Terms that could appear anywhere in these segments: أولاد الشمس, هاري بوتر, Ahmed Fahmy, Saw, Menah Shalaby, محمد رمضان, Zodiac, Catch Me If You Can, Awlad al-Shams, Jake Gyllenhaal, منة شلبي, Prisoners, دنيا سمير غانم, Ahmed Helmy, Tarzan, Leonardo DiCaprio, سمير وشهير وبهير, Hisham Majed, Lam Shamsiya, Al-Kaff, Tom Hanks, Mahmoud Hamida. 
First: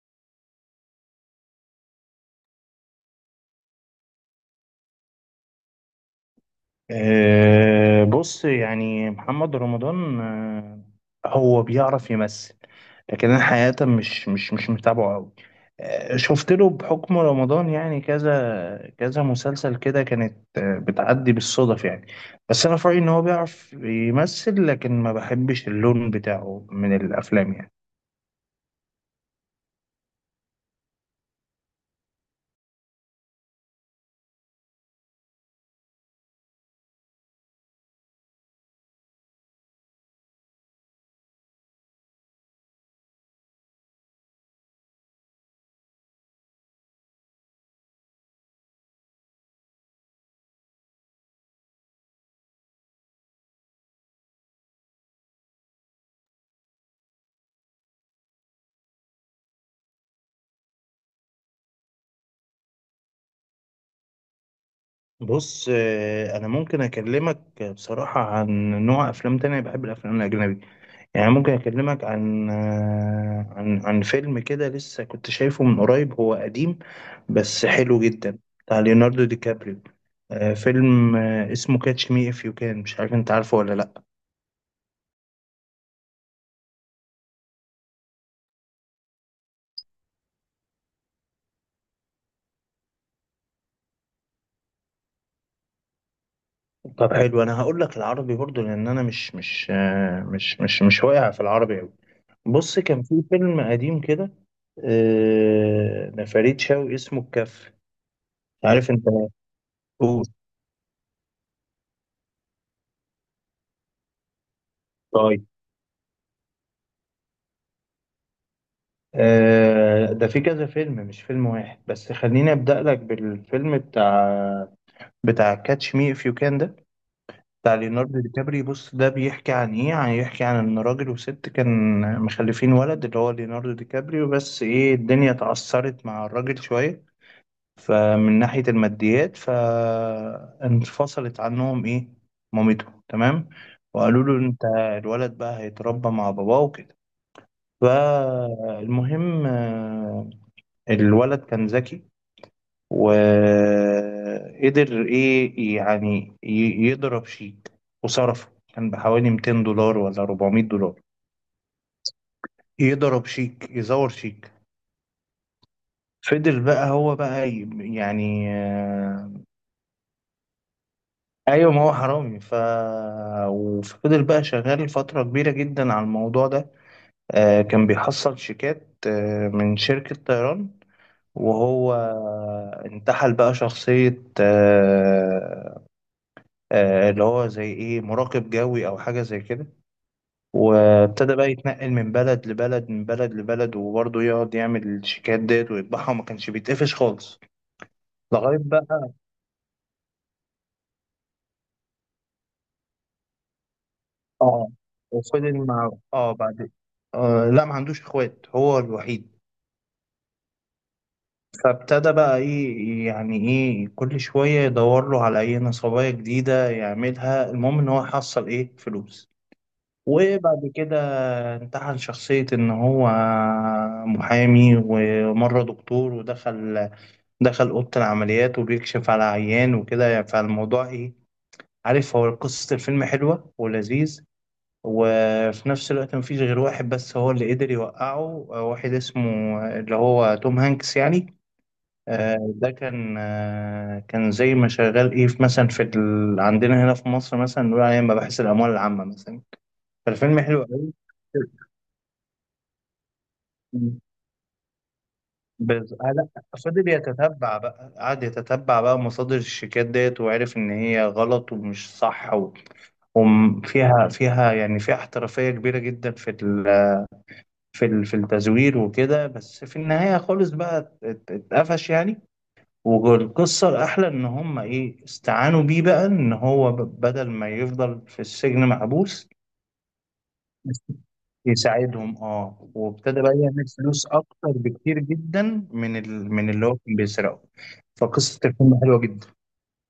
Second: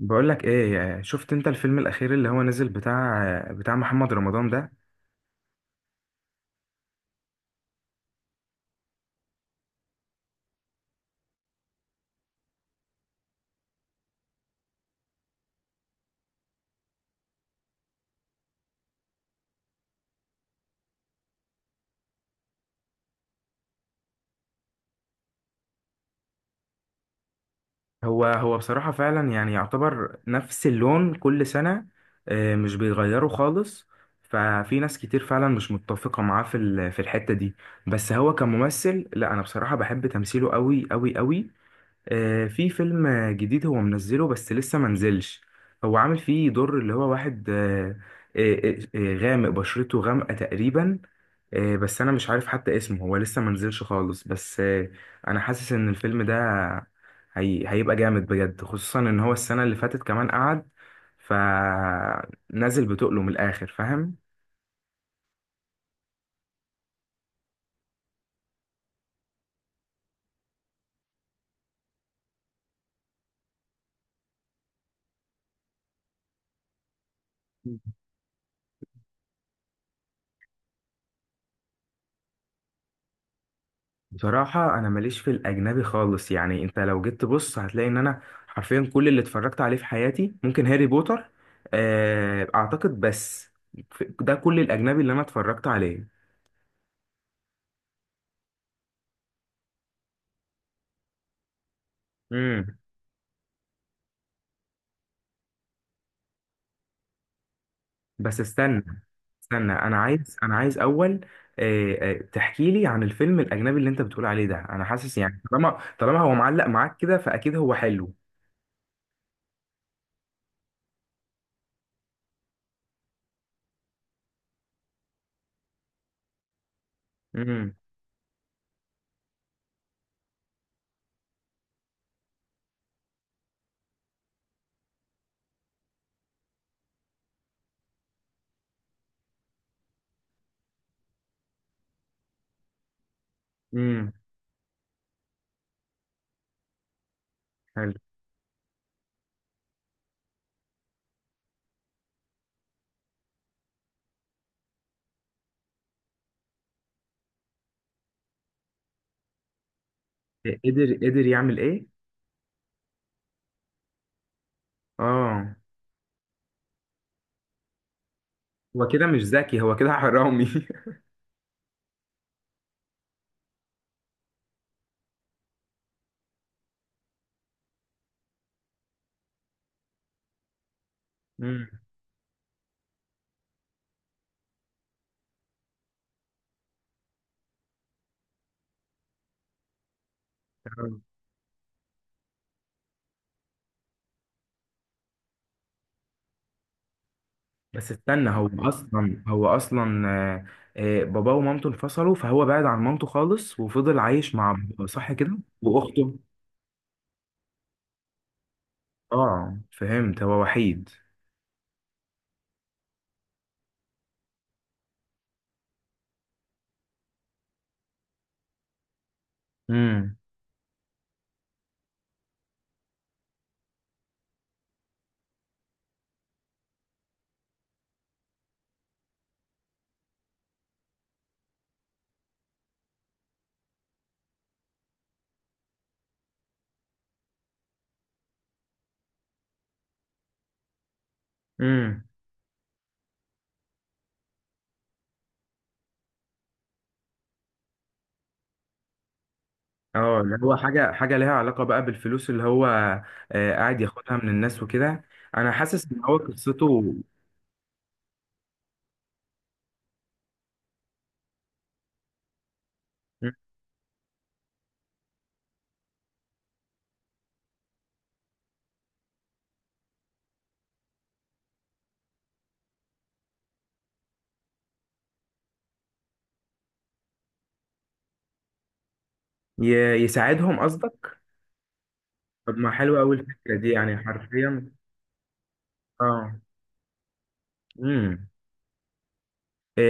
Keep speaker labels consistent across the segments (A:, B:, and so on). A: بقولك ايه؟ يعني شفت انت الفيلم الاخير اللي هو نزل بتاع محمد رمضان ده؟
B: بص، يعني محمد رمضان هو بيعرف يمثل. لكن انا حقيقة مش متابعه قوي. شفت له بحكم رمضان، يعني كذا كذا مسلسل كده كانت بتعدي بالصدف يعني. بس انا في رأيي ان هو بيعرف يمثل، لكن ما بحبش اللون بتاعه من الافلام يعني.
A: هو بصراحة فعلا يعني يعتبر نفس اللون كل سنة. مش بيغيره خالص. ففي ناس كتير فعلا مش متفقة معاه في الحتة دي. بس هو كممثل، لا انا بصراحة بحب تمثيله قوي قوي قوي. في فيلم جديد هو منزله بس لسه منزلش. هو عامل فيه دور اللي هو واحد غامق، بشرته غامقة تقريبا. بس أنا مش عارف حتى اسمه، هو لسه منزلش خالص بس أنا حاسس إن الفيلم ده هيبقى جامد بجد، خصوصا إن هو السنة اللي فاتت كمان قعد فنزل بتقله من الآخر، فاهم؟
B: بص، انا ممكن اكلمك بصراحة عن نوع افلام تانية، بحب الافلام الاجنبي. يعني ممكن أكلمك عن فيلم كده لسه كنت شايفه من قريب، هو قديم بس حلو جدا. بتاع ليوناردو دي كابريو. فيلم اسمه كاتش مي اف يو كان، مش عارف انت عارفه ولا لا؟
A: بصراحة أنا ماليش في الأجنبي خالص. يعني أنت لو جيت تبص هتلاقي إن أنا حرفيا كل اللي اتفرجت عليه في حياتي ممكن هاري بوتر أعتقد. بس ده كل الأجنبي اللي أنا اتفرجت عليه.
B: طب حلو، انا هقول لك العربي برضو، لان انا مش مش آه، مش مش مش واقع في العربي قوي.
A: امم.
B: بص كان في فيلم قديم كده لفريد شوقي اسمه الكف،
A: بس استنى،
B: عارف انت؟
A: استنى، أنا
B: أوه.
A: عايز أنا عايز أول تحكي لي عن الفيلم الأجنبي اللي أنت بتقول عليه ده. أنا حاسس يعني
B: طيب،
A: طالما هو معلق معاك كده فأكيد هو حلو.
B: ده في كذا فيلم مش فيلم واحد، بس خليني أبدأ لك بالفيلم بتاع كاتش مي إف يو كان ده. بتاع
A: امم.
B: ليوناردو دي كابري. بص ده بيحكي عن إيه، يعني يحكي عن إن راجل وست كان مخلفين ولد اللي هو ليوناردو دي كابري. بس إيه، الدنيا اتعثرت مع الراجل شوية، فمن ناحية الماديات فانفصلت عنهم، إيه، مامته، تمام.
A: امم.
B: وقالوا له أنت الولد بقى هيتربى مع باباه وكده.
A: حلو.
B: فالمهم، الولد كان ذكي، وقدر ايه، يعني يضرب شيك، وصرفه كان بحوالي 200 دولار ولا 400
A: قدر
B: دولار
A: قدر يعمل إيه؟
B: يضرب شيك، يزور شيك.
A: آه.
B: فضل بقى هو بقى
A: هو كده مش ذكي، هو كده حرامي.
B: ايوه، ما هو حرامي. وفضل بقى شغال فترة كبيرة جدا على الموضوع ده. كان بيحصل شيكات من شركة طيران.
A: مم،
B: وهو انتحل بقى شخصية اللي هو زي ايه، مراقب جوي او حاجة زي كده.
A: تمام.
B: وابتدى بقى يتنقل من بلد لبلد، من بلد لبلد، وبرضه يقعد يعمل الشيكات ديت ويطبعها، وما كانش بيتقفش خالص
A: بس استنى، هو
B: لغاية بقى.
A: اصلا، هو اصلا باباه ومامته انفصلوا، فهو بعد عن مامته خالص وفضل عايش مع
B: اه.
A: بابا، صح كده،
B: وفضل مع
A: واخته؟
B: بعد. آه، لا، ما عندوش اخوات، هو الوحيد.
A: اه فهمت، هو وحيد.
B: فابتدى بقى ايه، يعني ايه، كل شوية يدور له على اي نصباية جديدة يعملها. المهم ان هو حصل ايه، فلوس.
A: امم.
B: وبعد كده امتحن شخصية إن هو محامي، ومرة دكتور، ودخل أوضة العمليات وبيكشف على عيان وكده. فالموضوع إيه، عارف، هو قصة الفيلم حلوة ولذيذ. وفي نفس الوقت مفيش غير واحد بس هو اللي قدر يوقعه، واحد اسمه اللي هو توم هانكس يعني.
A: امم.
B: ده كان زي ما شغال ايه، في مثلا عندنا هنا في مصر مثلا نقول عليه مباحث الاموال العامه مثلا.
A: اه، اللي
B: فالفيلم
A: هو
B: حلو
A: حاجه
B: قوي.
A: حاجه ليها علاقه بقى بالفلوس اللي هو قاعد ياخدها من الناس وكده. انا حاسس
B: بس
A: ان هو
B: لا.
A: قصته.
B: فضل يتتبع بقى، قعد يتتبع بقى مصادر الشيكات ديت، وعرف ان هي غلط ومش صح
A: مم.
B: وفيها فيها يعني فيها احترافية كبيرة جدا في التزوير وكده، بس في النهاية خالص بقى اتقفش يعني. والقصة الأحلى إن هم إيه استعانوا بيه بقى، إن هو بدل ما يفضل في السجن محبوس
A: ي- يساعدهم، قصدك؟
B: يساعدهم.
A: طب
B: اه.
A: ما حلوه قوي
B: وابتدى بقى
A: الفكره
B: يعمل
A: دي، يعني
B: فلوس اكتر
A: حرفيا.
B: بكتير جدا من ال...
A: اه.
B: من اللي هو كان بيسرقه.
A: امم.
B: فقصة الفيلم حلوة جدا.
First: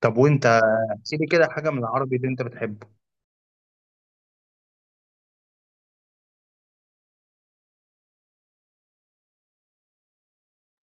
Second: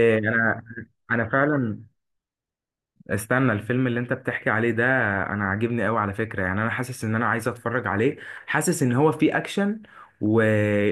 B: طب، وانت
A: انا،
B: احكي لي
A: انا
B: كده حاجة من
A: فعلا،
B: العربي اللي انت بتحبه.
A: استنى، الفيلم اللي انت بتحكي عليه ده انا عاجبني قوي على فكرة. يعني انا حاسس ان انا عايز اتفرج عليه. حاسس ان هو فيه اكشن و...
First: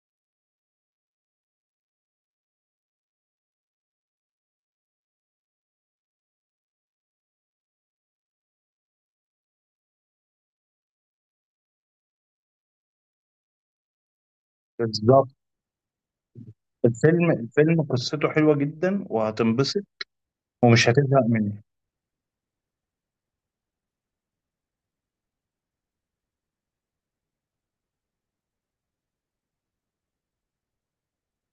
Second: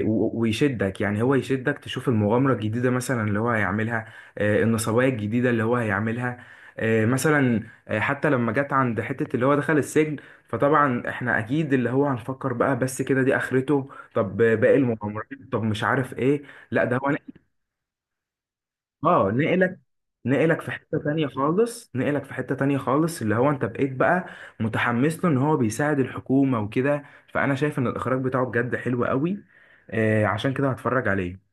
A: ويشدك، يعني هو يشدك تشوف المغامرة الجديدة مثلا اللي هو هيعملها، النصباية الجديدة اللي هو هيعملها. مثلا حتى لما جت عند حتة اللي هو دخل السجن، فطبعا احنا اكيد اللي هو هنفكر بقى بس كده دي اخرته. طب باقي المغامرات؟
B: بالظبط.
A: طب مش عارف ايه. لا ده هو.
B: الفيلم قصته حلوة جدا،
A: اه نقلك،
B: وهتنبسط
A: نقلك في
B: ومش
A: حتة
B: هتزهق
A: تانية
B: منه.
A: خالص، نقلك في حتة تانية خالص اللي هو انت بقيت بقى متحمس له ان هو بيساعد الحكومة وكده. فانا شايف ان الاخراج بتاعه بجد حلو قوي. آه عشان كده هتفرج عليه.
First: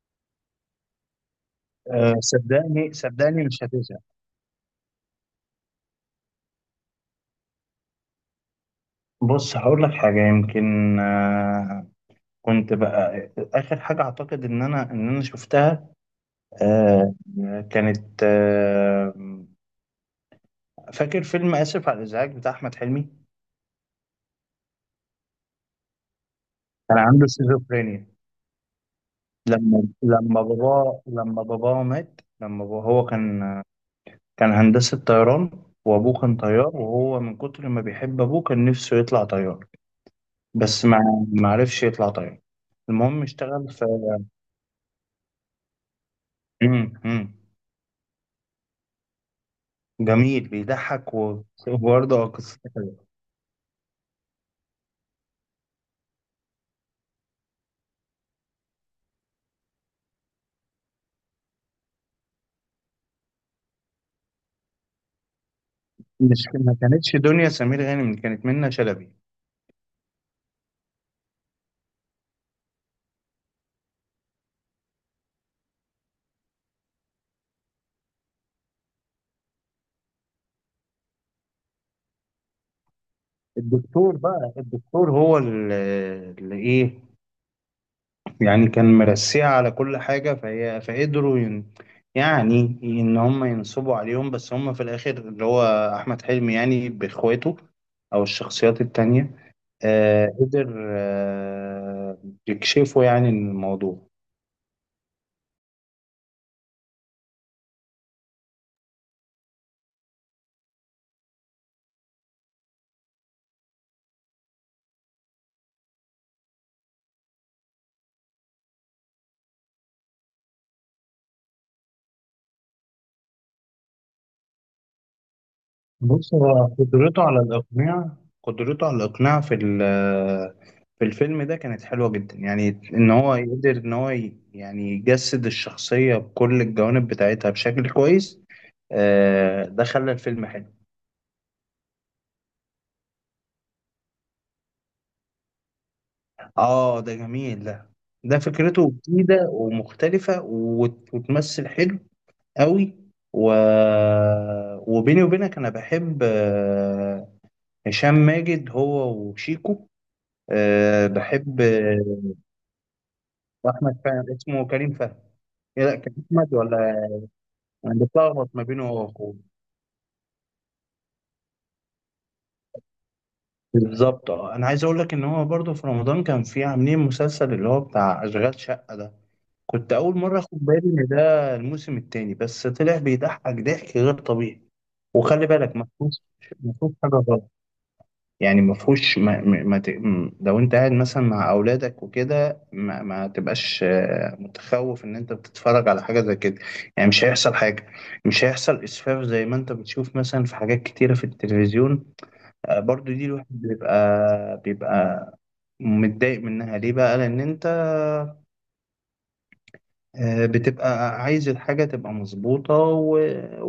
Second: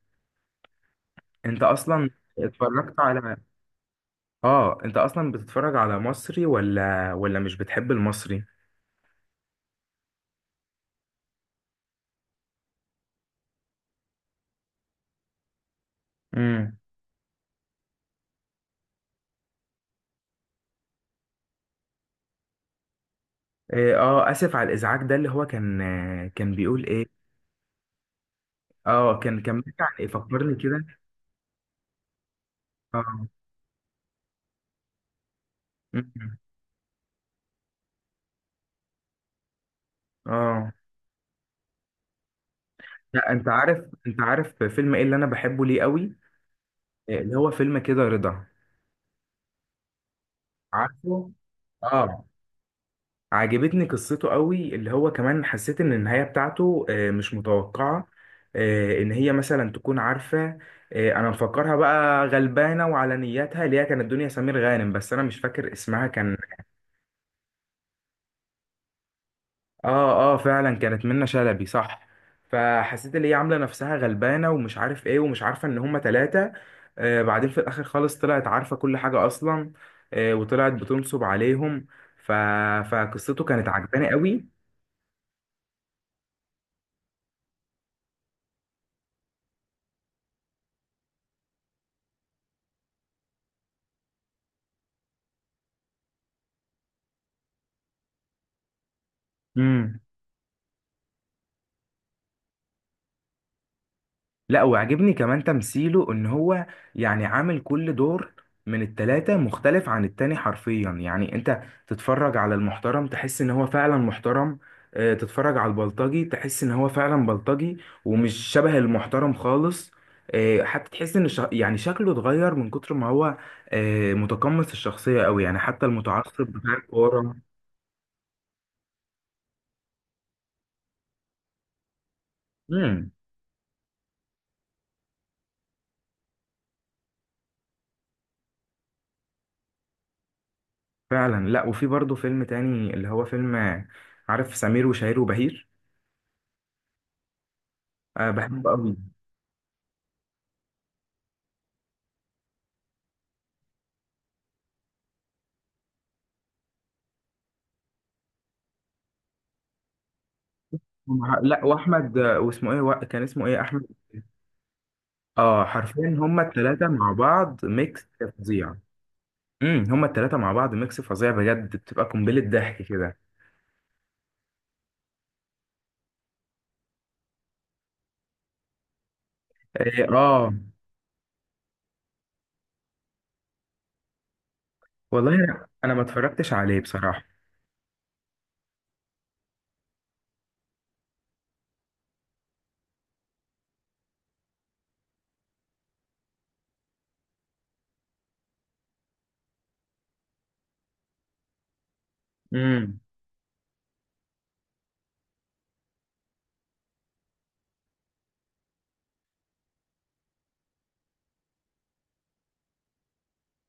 A: انت اصلا
B: صدقني
A: اتفرجت على،
B: صدقني، مش هتزهق.
A: اه انت اصلا بتتفرج على مصري ولا مش بتحب المصري؟
B: بص، هقول لك حاجة يمكن. كنت بقى آخر حاجة، أعتقد إن أنا شفتها.
A: امم.
B: أه كانت فاكر فيلم "آسف على الإزعاج" بتاع أحمد حلمي.
A: اه، اسف على الازعاج ده اللي هو كان، كان بيقول
B: كان
A: ايه؟
B: عنده سيزوفرينيا.
A: اه كان
B: لما
A: بيحكي عن ايه،
B: لما
A: فكرني كده.
B: باباه مات، لما بابا هو
A: اه.
B: كان هندسة طيران.
A: م-
B: وأبوه كان
A: م.
B: طيار، وهو من كتر ما بيحب أبوه كان نفسه يطلع طيار.
A: اه
B: بس ما عرفش يطلع طيار. المهم
A: لا، انت
B: اشتغل
A: عارف،
B: في.
A: انت عارف فيلم ايه اللي انا بحبه ليه قوي؟
B: مم، مم.
A: اللي هو فيلم كده رضا،
B: جميل، بيضحك
A: عارفه؟ اه.
B: وبرضه قصته حلوه.
A: عجبتني قصته قوي، اللي هو كمان حسيت ان النهاية بتاعته مش متوقعة. ان هي مثلا تكون عارفة. انا مفكرها بقى غلبانة وعلى نياتها، اللي هي كانت دنيا سمير غانم، بس انا مش فاكر اسمها كان.
B: مش، ما كانتش دنيا سمير غانم، كانت منة شلبي.
A: اه اه فعلا كانت منة شلبي، صح. فحسيت ان هي عامله نفسها غلبانه ومش عارف ايه ومش عارفه ان هما ثلاثه. آه بعدين في الاخر خالص طلعت عارفه كل حاجه اصلا. آه وطلعت بتنصب عليهم. ف... فقصته كانت عجباني
B: الدكتور بقى
A: قوي.
B: الدكتور هو اللي ايه، يعني كان مرسيها على كل حاجة، فهي يعني إن هم ينصبوا عليهم، بس هم في الآخر اللي هو أحمد حلمي يعني بإخواته أو الشخصيات التانية
A: امم.
B: قدر يكشفوا يعني الموضوع.
A: لا وعجبني كمان تمثيله، ان هو يعني عامل كل دور من التلاتة مختلف عن التاني حرفيا. يعني انت تتفرج على المحترم تحس ان هو فعلا محترم. تتفرج على البلطجي تحس ان هو فعلا بلطجي، ومش شبه المحترم خالص. حتى تحس ان يعني شكله اتغير من كتر ما هو متقمص الشخصية قوي، يعني حتى
B: بص،
A: المتعصب
B: هو
A: بتاع
B: قدرته
A: الكورة.
B: على الإقناع، قدرته على الإقناع في الفيلم ده كانت حلوة جدا يعني. إن
A: امم.
B: هو يقدر إن هو يعني يجسد الشخصية بكل الجوانب بتاعتها بشكل كويس. ده خلى الفيلم حلو.
A: فعلا. لا وفي برضه فيلم تاني اللي هو فيلم، عارف سمير وشهير وبهير؟
B: اه، ده جميل ده.
A: أه
B: ده
A: بحبه
B: فكرته
A: قوي.
B: جديدة ومختلفة وتمثل حلو قوي. و... وبيني وبينك انا بحب هشام ماجد هو وشيكو، بحب
A: لا واحمد، واسمه ايه، كان اسمه ايه، احمد؟
B: احمد فهمي، اسمه كريم فهمي.
A: اه
B: إيه، لا،
A: حرفيا
B: كان
A: هما
B: احمد
A: الثلاثه
B: ولا؟
A: مع بعض
B: انا
A: ميكس
B: بتلخبط ما
A: فظيع.
B: بينه هو واخوه.
A: هما الثلاثه مع بعض ميكس فظيع بجد، بتبقى قنبله ضحك كده.
B: بالظبط. اه، انا عايز اقول لك ان هو برضه في رمضان كان في عاملين مسلسل اللي هو بتاع "اشغال شقة" ده. كنت
A: إيه،
B: أول مرة أخد
A: اه.
B: بالي إن ده الموسم التاني، بس طلع بيضحك ضحك غير طبيعي.
A: والله
B: وخلي
A: انا،
B: بالك، ما
A: أنا ما
B: فيهوش
A: اتفرجتش
B: ما
A: عليه
B: فيهوش حاجة
A: بصراحه.
B: غلط. يعني ما فيهوش. ما... ما... ما ت... م- لو أنت قاعد مثلا مع أولادك وكده، ما تبقاش متخوف إن أنت بتتفرج على حاجة زي كده. يعني مش هيحصل حاجة، مش هيحصل إسفاف زي ما أنت بتشوف مثلا في حاجات كتيرة في التلفزيون.
A: امم.
B: برضو دي الواحد بيبقى متضايق منها ليه بقى، لأن أنت بتبقى عايز الحاجة تبقى مظبوطة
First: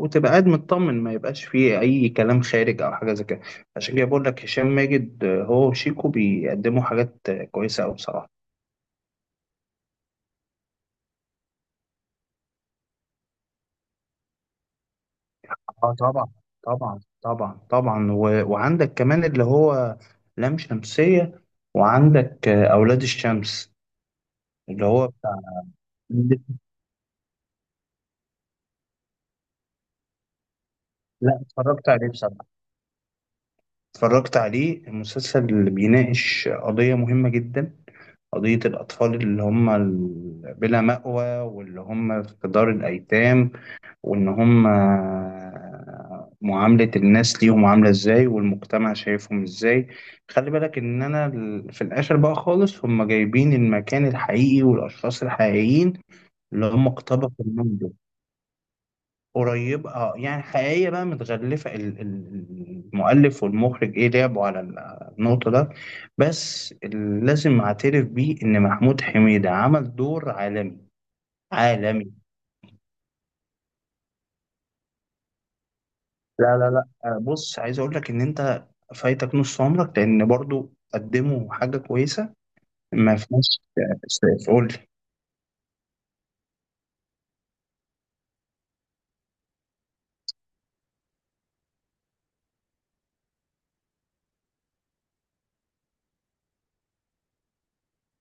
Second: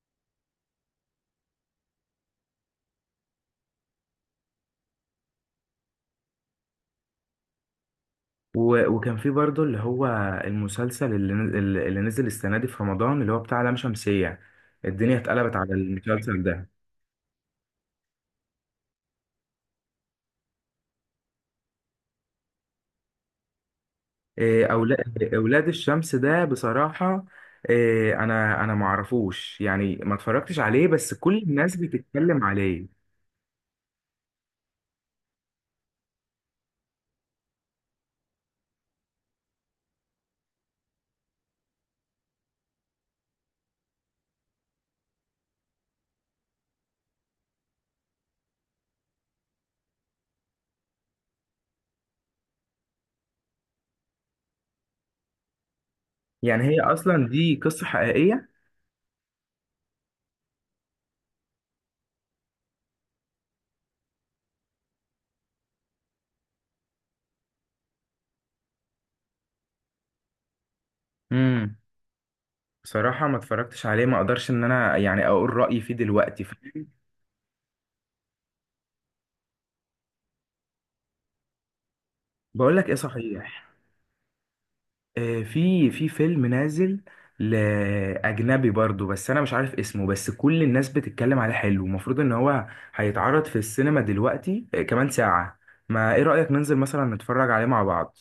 B: وتبقى قاعد مطمن، ما يبقاش فيه أي كلام خارج أو حاجة زي كده. عشان كده بقول لك، هشام ماجد هو وشيكو بيقدموا حاجات كويسة أوي بصراحة.
A: وكان في برضه اللي هو المسلسل اللي نزل السنه دي في رمضان اللي هو بتاع لام شمسيه، الدنيا اتقلبت على
B: اه، طبعا
A: المسلسل ده.
B: طبعا طبعا طبعا. وعندك كمان اللي هو "لام شمسية"، وعندك "أولاد الشمس" اللي هو بتاع.
A: اولاد الشمس ده بصراحه، إيه، انا انا ما اعرفوش يعني، ما اتفرجتش عليه بس كل
B: لا،
A: الناس
B: اتفرجت عليه
A: بتتكلم
B: بصراحة،
A: عليه.
B: اتفرجت عليه، المسلسل اللي بيناقش قضية مهمة جدا. قضية الأطفال اللي هم بلا مأوى، واللي هم في دار الأيتام. وإن هم، معاملة الناس ليهم عاملة إزاي، والمجتمع شايفهم إزاي. خلي بالك إن أنا في الآخر بقى خالص هم جايبين المكان الحقيقي والأشخاص الحقيقيين
A: يعني
B: اللي
A: هي
B: هم
A: اصلا
B: اقتبسوا
A: دي
B: منهم.
A: قصه حقيقيه؟
B: قريب، اه، يعني حقيقية بقى، متغلفة. المؤلف والمخرج ايه لعبوا على النقطة ده. بس لازم اعترف بيه ان محمود حميدة عمل دور عالمي.
A: امم.
B: عالمي.
A: بصراحه ما اتفرجتش عليه، ما اقدرش ان انا يعني اقول رايي فيه دلوقتي.
B: لا لا لا. بص، عايز اقول لك ان انت فايتك نص عمرك، لان برضو قدموا حاجة كويسة.
A: بقول لك ايه،
B: ما فيش.
A: صحيح،
B: قول لي.
A: في في فيلم نازل لأجنبي برضو بس أنا مش عارف اسمه، بس كل الناس بتتكلم عليه، حلو. المفروض إن هو هيتعرض في السينما دلوقتي كمان ساعة. ما إيه رأيك ننزل مثلا نتفرج عليه مع بعض؟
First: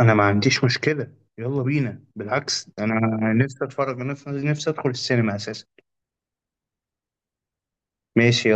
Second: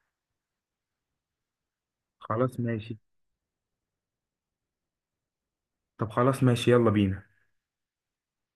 B: انا ما عنديش مشكلة، يلا بينا،
A: خلاص
B: بالعكس
A: ماشي.
B: انا نفسي اتفرج، انا نفسي نفسي ادخل السينما اساسا.
A: طب خلاص ماشي، يلا بينا.
B: ماشي.